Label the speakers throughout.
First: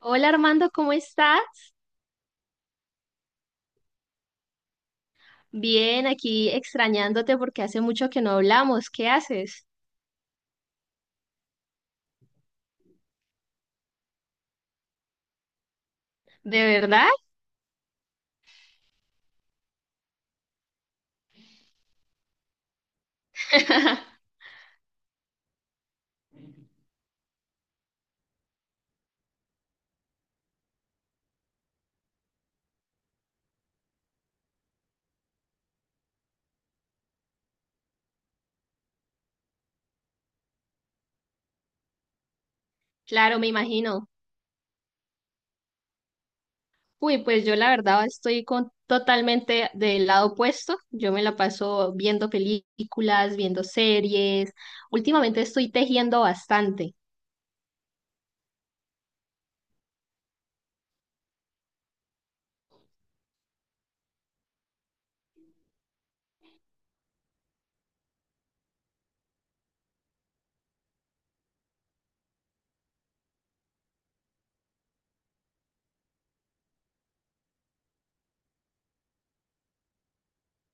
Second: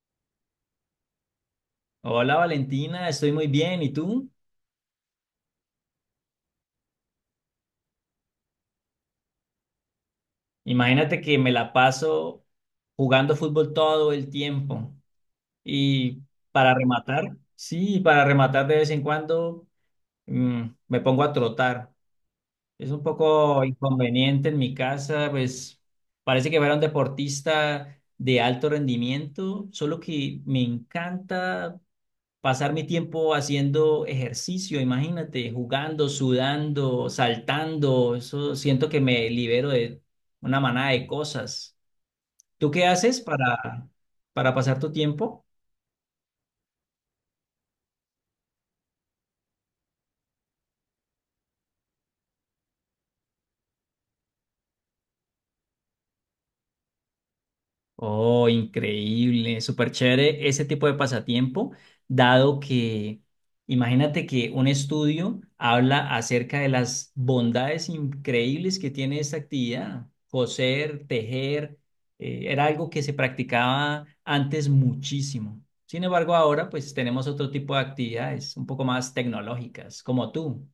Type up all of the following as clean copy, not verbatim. Speaker 1: Hola Armando, ¿cómo estás?
Speaker 2: Hola Valentina, estoy muy bien. ¿Y tú?
Speaker 1: Bien, aquí extrañándote porque hace mucho que no hablamos. ¿Qué haces?
Speaker 2: Imagínate que me la paso jugando fútbol todo el tiempo. Y
Speaker 1: ¿De
Speaker 2: para
Speaker 1: verdad?
Speaker 2: rematar, sí, para rematar de vez en cuando mm, me pongo a trotar. Es un poco inconveniente en mi casa, pues parece que fuera un deportista de alto rendimiento, solo que me encanta pasar mi tiempo haciendo ejercicio, imagínate, jugando, sudando, saltando, eso siento que me libero de una manada de cosas. ¿Tú qué haces
Speaker 1: Claro, me imagino.
Speaker 2: para pasar tu tiempo?
Speaker 1: Uy, pues yo la verdad estoy con totalmente del lado opuesto. Yo me la paso viendo películas, viendo series. Últimamente estoy tejiendo bastante.
Speaker 2: Oh, increíble, súper chévere ese tipo de pasatiempo, dado que imagínate que un estudio habla acerca de las bondades increíbles que tiene esta actividad. Coser, tejer, era algo que se practicaba antes muchísimo. Sin embargo, ahora pues tenemos otro tipo de actividades un poco más tecnológicas, como tú.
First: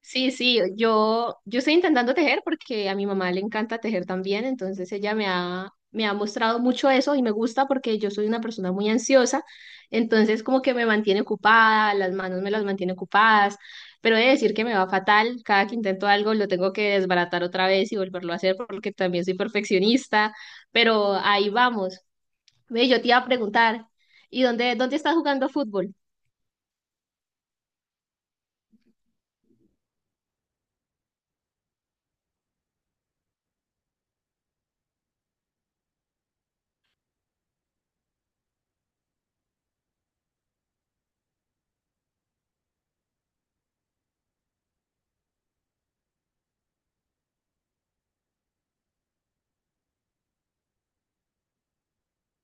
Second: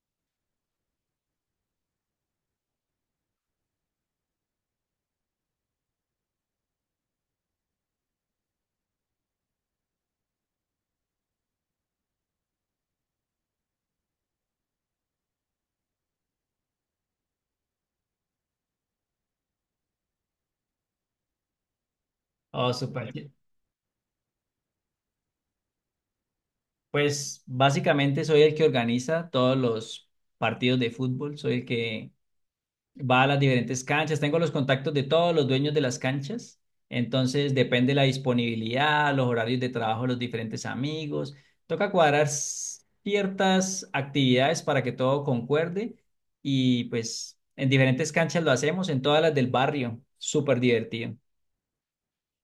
Speaker 1: Sí, sí, yo estoy intentando tejer porque a mi mamá le encanta tejer también, entonces ella me ha mostrado mucho eso y me gusta porque yo soy una persona muy ansiosa, entonces como que me mantiene ocupada, las manos me las mantiene ocupadas, pero he de decir que me va fatal, cada que intento algo lo tengo que desbaratar otra vez y volverlo a hacer porque también soy perfeccionista, pero ahí vamos.
Speaker 2: Oh,
Speaker 1: Ve, yo te
Speaker 2: súper.
Speaker 1: iba a preguntar, ¿y dónde estás jugando fútbol?
Speaker 2: Pues básicamente soy el que organiza todos los partidos de fútbol, soy el que va a las diferentes canchas, tengo los contactos de todos los dueños de las canchas, entonces depende la disponibilidad, los horarios de trabajo de los diferentes amigos, toca cuadrar ciertas actividades para que todo concuerde y pues en diferentes canchas lo hacemos, en todas las del barrio, súper divertido.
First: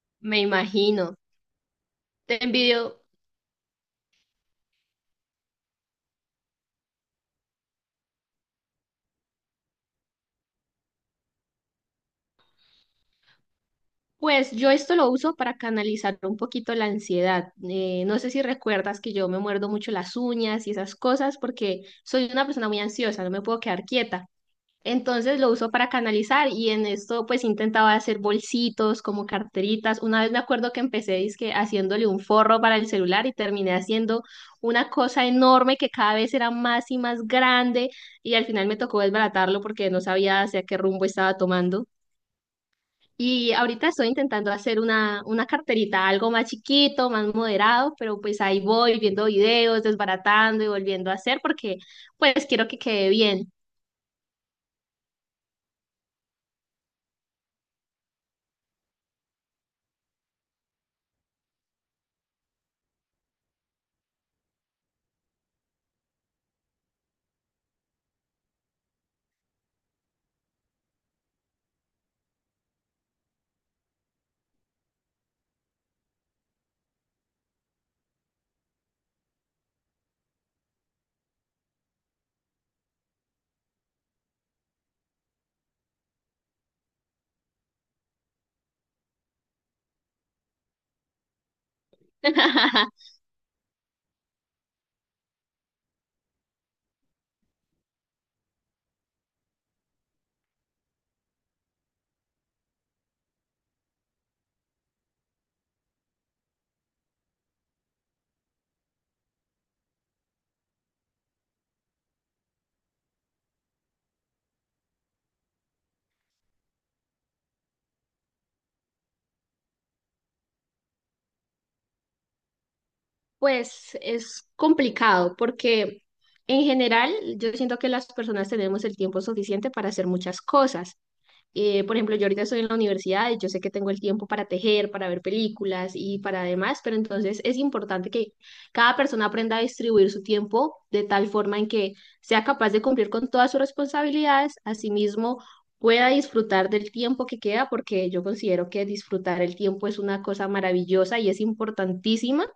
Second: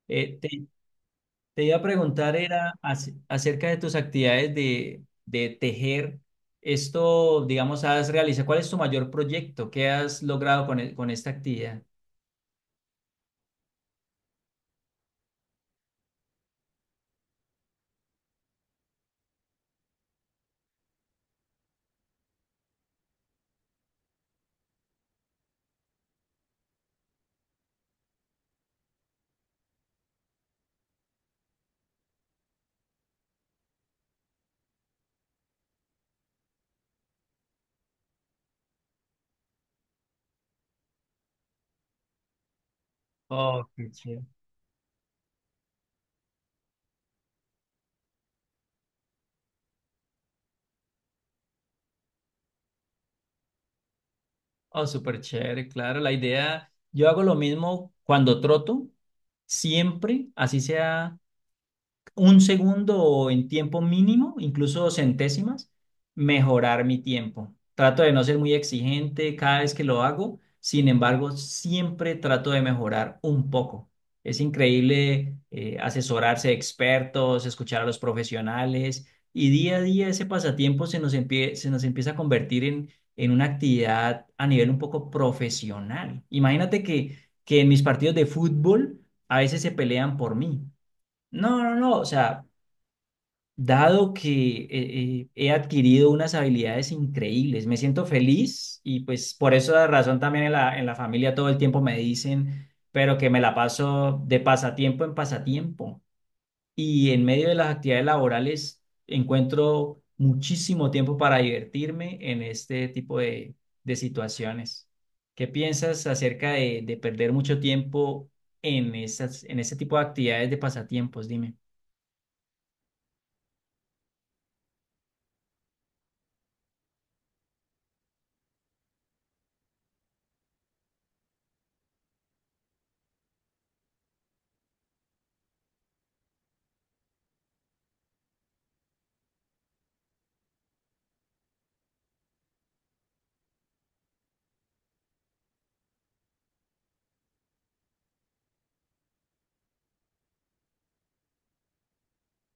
Speaker 2: Eh,
Speaker 1: Me
Speaker 2: te,
Speaker 1: imagino.
Speaker 2: te iba a preguntar,
Speaker 1: Te
Speaker 2: era
Speaker 1: envidio.
Speaker 2: acerca de tus actividades de tejer. Esto, digamos, has realizado, ¿cuál es tu mayor proyecto? ¿Qué has logrado con esta actividad?
Speaker 1: Pues yo esto lo uso para canalizar un poquito la ansiedad. No sé si recuerdas que yo me muerdo mucho las uñas y esas cosas porque soy una persona muy ansiosa, no me puedo quedar quieta. Entonces lo uso para canalizar y en esto pues intentaba hacer bolsitos como carteritas. Una vez me acuerdo que empecé dizque haciéndole un forro para el celular y terminé haciendo una cosa enorme que cada vez era más y más grande y al final me tocó desbaratarlo porque no sabía hacia qué rumbo estaba tomando. Y
Speaker 2: Oh,
Speaker 1: ahorita
Speaker 2: qué
Speaker 1: estoy
Speaker 2: chévere.
Speaker 1: intentando hacer una carterita, algo más chiquito, más moderado, pero pues ahí voy viendo videos, desbaratando y volviendo a hacer porque pues quiero que quede bien.
Speaker 2: Oh, súper chévere, claro. La idea, yo hago lo mismo cuando troto, siempre, así sea un segundo en tiempo mínimo, incluso centésimas, mejorar mi tiempo. Trato de no ser muy exigente cada vez que lo hago, sin embargo, siempre trato de mejorar un poco. Es increíble, asesorarse de expertos, escuchar a los profesionales y día a día ese pasatiempo se nos empieza a convertir en una actividad a nivel un poco profesional. Imagínate que en mis partidos de fútbol a veces se pelean por mí. No, no, no, o sea, dado que he adquirido unas habilidades increíbles, me siento feliz y pues por esa razón también en en la familia todo el tiempo me dicen, pero que me la paso de pasatiempo en pasatiempo y en medio de las actividades laborales encuentro muchísimo tiempo para divertirme en este tipo de situaciones. ¿Qué piensas acerca de perder mucho tiempo en ese tipo de actividades de pasatiempos? Dime.
Speaker 1: Pues es complicado porque en general yo siento que las personas tenemos el tiempo suficiente para hacer muchas cosas. Por ejemplo, yo ahorita estoy en la universidad y yo sé que tengo el tiempo para tejer, para ver películas y para demás, pero entonces es importante que cada persona aprenda a distribuir su tiempo de tal forma en que sea capaz de cumplir con todas sus responsabilidades, asimismo pueda disfrutar del tiempo que queda, porque yo considero que disfrutar el tiempo es una cosa maravillosa y es importantísima,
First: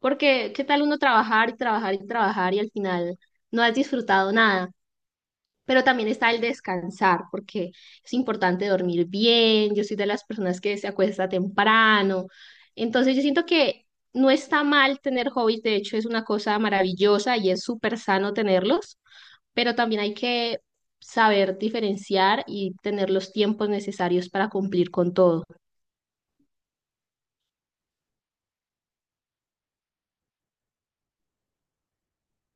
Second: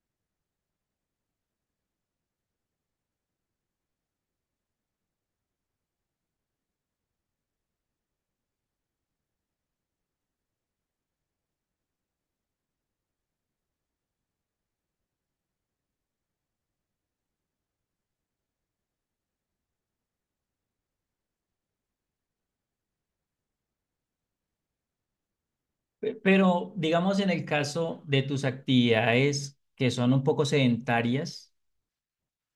Speaker 1: porque qué tal uno trabajar y trabajar y trabajar y al final no has disfrutado nada. Pero también está el descansar, porque es importante dormir bien. Yo soy de las personas que se acuesta temprano. Entonces, yo siento que no está mal tener hobbies. De hecho, es una cosa maravillosa y es súper sano tenerlos. Pero también hay que saber diferenciar y tener los tiempos necesarios para cumplir con todo.
Speaker 2: Pero digamos en el caso de tus actividades que son un poco sedentarias,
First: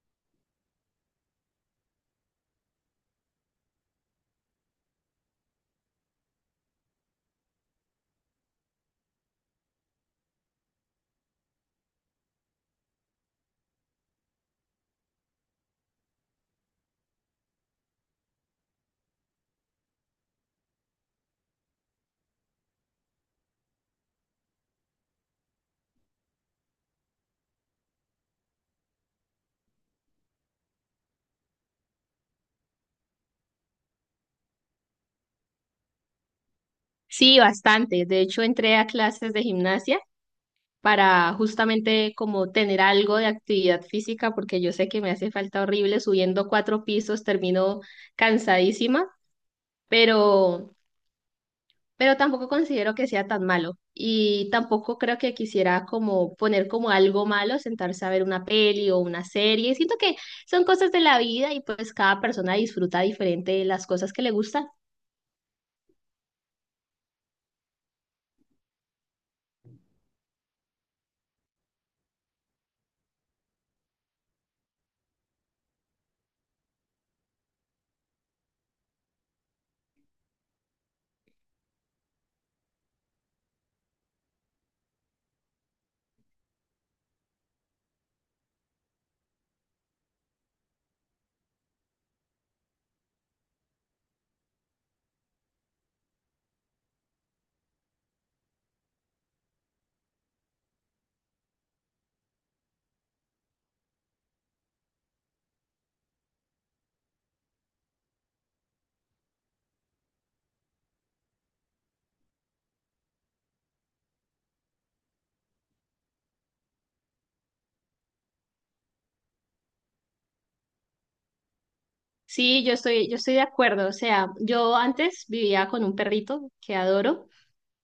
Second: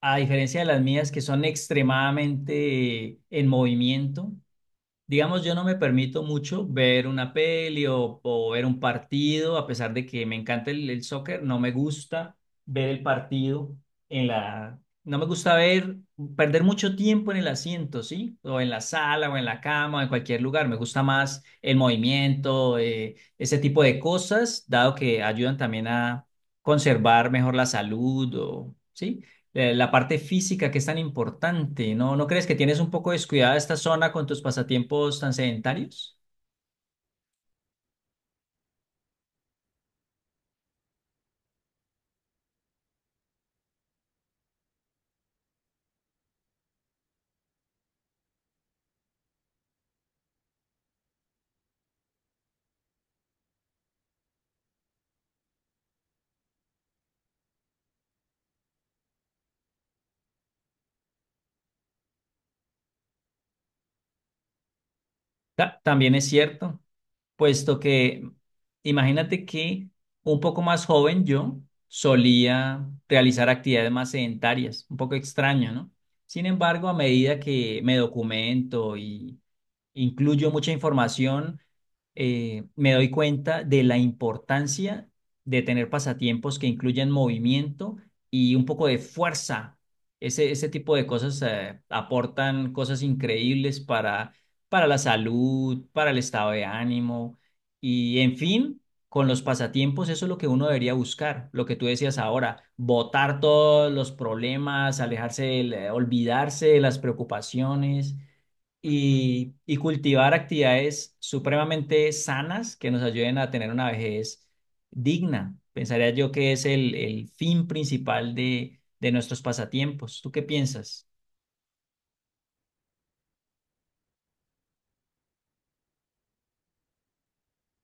Speaker 2: a diferencia de las mías que son extremadamente en movimiento. Digamos, yo no me permito mucho ver una peli o ver un partido, a pesar de que me encanta el soccer, no me gusta ver el partido en la... No me gusta ver, perder mucho tiempo en el asiento, ¿sí? O en la sala, o en la cama, o en cualquier lugar. Me gusta más el movimiento, ese tipo de cosas, dado que ayudan también a conservar mejor la salud, o, ¿sí?, la parte física que es tan importante, ¿no? ¿No crees que tienes un poco descuidada esta zona con tus pasatiempos tan sedentarios?
Speaker 1: Sí, bastante. De hecho, entré a clases de gimnasia para justamente como tener algo de actividad física, porque yo sé que me hace falta horrible subiendo cuatro pisos, termino cansadísima, pero tampoco considero que sea tan malo y tampoco creo que quisiera como poner como algo malo sentarse a ver una peli o una serie. Siento que son cosas de la vida y pues cada persona disfruta diferente de las cosas que le gustan.
Speaker 2: También es cierto, puesto que imagínate que un poco más joven yo solía realizar actividades más sedentarias, un poco extraño, ¿no? Sin embargo, a medida que me documento y incluyo mucha información, me doy cuenta de la importancia de tener pasatiempos que incluyan movimiento y un poco de fuerza. Ese tipo de cosas, aportan cosas increíbles para la salud, para el estado de ánimo y en fin, con los pasatiempos eso es lo que uno debería buscar, lo que tú decías ahora, botar todos los problemas, alejarse, olvidarse de las preocupaciones y cultivar actividades supremamente sanas que nos ayuden a tener una vejez digna. Pensaría yo que es el fin principal de nuestros pasatiempos. ¿Tú qué piensas?
Speaker 1: Sí, yo estoy de acuerdo. O sea, yo antes vivía con un perrito que adoro.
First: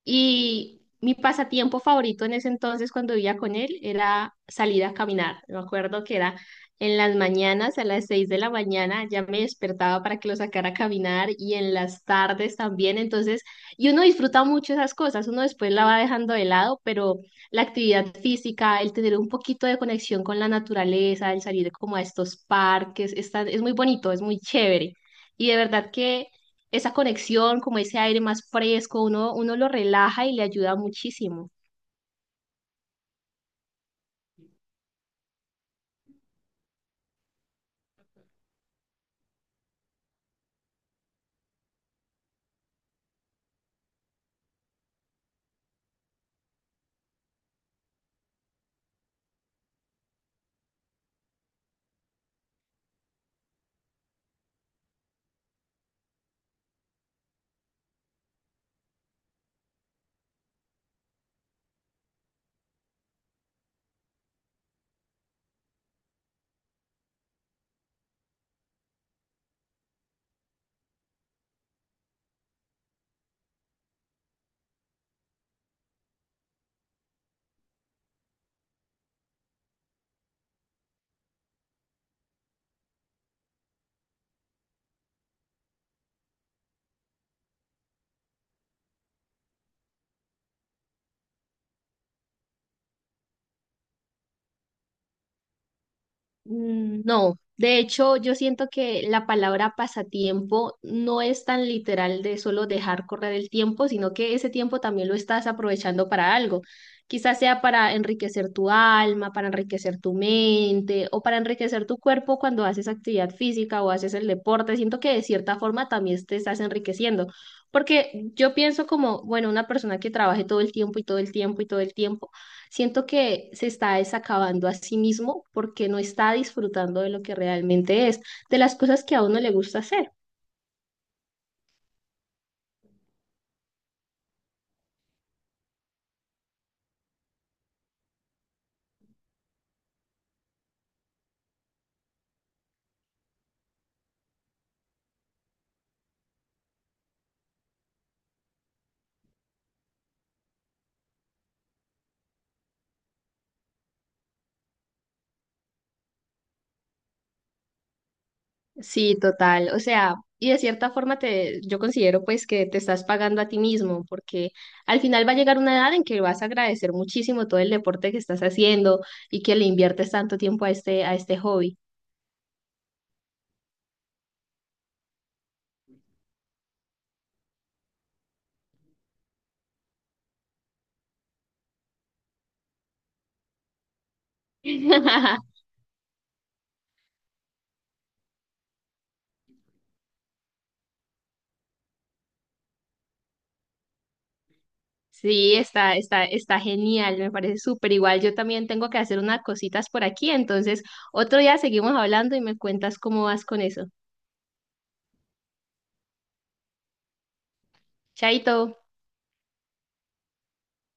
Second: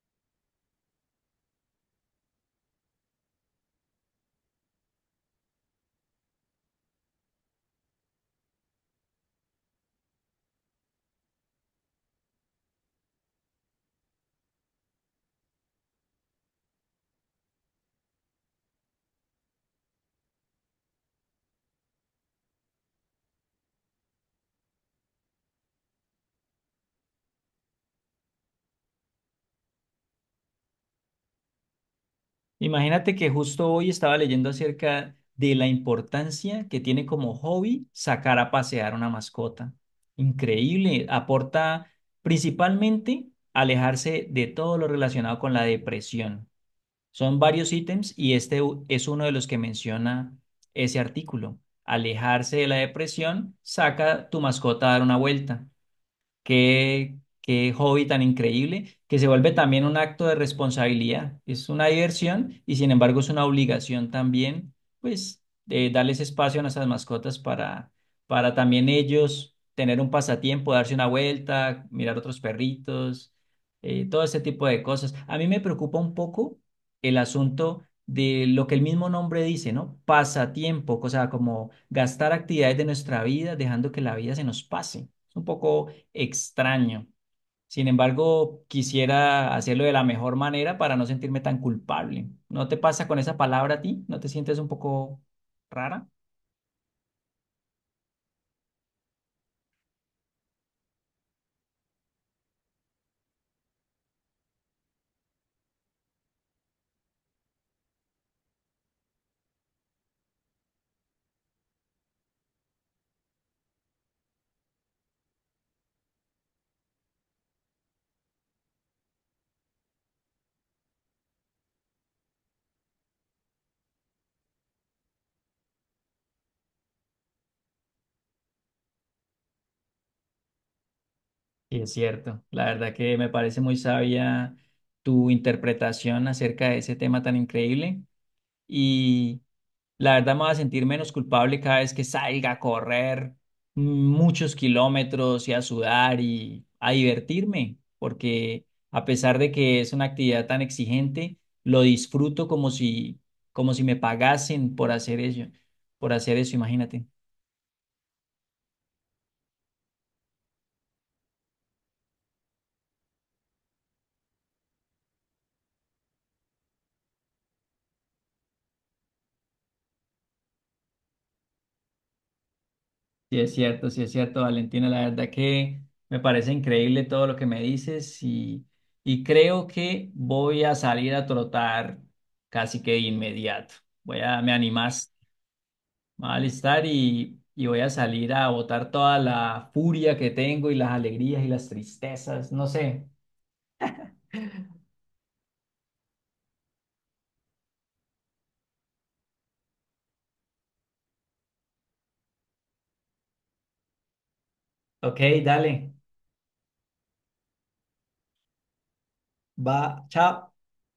Speaker 1: Y mi pasatiempo favorito en ese entonces, cuando vivía con él, era salir a caminar. Me acuerdo que era en las mañanas, a las 6 de la mañana, ya me despertaba para que lo sacara a caminar y en las tardes también. Entonces, y uno disfruta mucho esas cosas, uno después la va dejando de lado, pero la actividad física, el tener un poquito de conexión con la naturaleza, el salir como a estos parques, es muy bonito, es muy chévere. Y de verdad que esa conexión, como ese aire más fresco, uno lo relaja y le ayuda muchísimo.
Speaker 2: Imagínate que justo hoy estaba leyendo acerca de la importancia que tiene como hobby sacar a pasear una mascota. Increíble, aporta principalmente alejarse de todo lo relacionado con la depresión. Son varios ítems y es uno de los que menciona ese artículo. Alejarse de la depresión, saca tu mascota a dar una vuelta. Qué hobby tan increíble, que se vuelve también un acto de responsabilidad. Es una diversión y sin embargo es una obligación también, pues, de darles espacio a nuestras mascotas para también ellos tener un pasatiempo, darse una vuelta, mirar otros perritos, todo ese tipo de cosas. A mí me preocupa un poco el asunto de lo que el mismo nombre dice, ¿no? Pasatiempo, o sea, como gastar actividades de nuestra vida, dejando que la vida se nos pase. Es un poco extraño. Sin embargo, quisiera hacerlo de la mejor manera para no sentirme tan culpable. ¿No te pasa con esa palabra a ti? ¿No te sientes un poco rara?
Speaker 1: Mm, no, de hecho yo siento que la palabra pasatiempo no es tan literal de solo dejar correr el tiempo, sino que ese tiempo también lo estás aprovechando para algo. Quizás sea para enriquecer tu alma, para enriquecer tu mente o para enriquecer tu cuerpo cuando haces actividad física o haces el deporte. Siento que de cierta forma también te estás enriqueciendo, porque yo pienso como, bueno, una persona que trabaje todo el tiempo y todo el tiempo y todo el tiempo. Siento que se está desacabando a sí mismo porque no está disfrutando de lo que realmente es, de las cosas que a uno le gusta hacer.
Speaker 2: Sí, es cierto. La verdad que me parece muy sabia tu interpretación acerca de ese tema tan increíble. Y la verdad me voy a sentir menos culpable cada vez que salga a correr muchos kilómetros y a sudar y a divertirme, porque a pesar de que es una actividad tan exigente, lo disfruto como si me pagasen por hacer ello, por hacer eso, imagínate.
Speaker 1: Sí, total. O sea, y de cierta forma te, yo considero pues que te estás pagando a ti mismo porque al final va a llegar una edad en que vas a agradecer muchísimo todo el deporte que estás haciendo y que le inviertes tanto tiempo a este hobby.
Speaker 2: Sí es cierto, Valentina. La verdad que me parece increíble todo lo que me dices y creo que voy a salir a trotar casi que de inmediato. Voy a, me animas, me voy a alistar y voy a salir a botar toda la furia que tengo y las alegrías y las tristezas, no sé.
Speaker 1: Sí, está genial, me parece súper igual. Yo también tengo que hacer unas cositas por aquí, entonces otro día seguimos hablando y me cuentas cómo vas con eso.
Speaker 2: Ok, dale,
Speaker 1: Chaito.
Speaker 2: va, chao.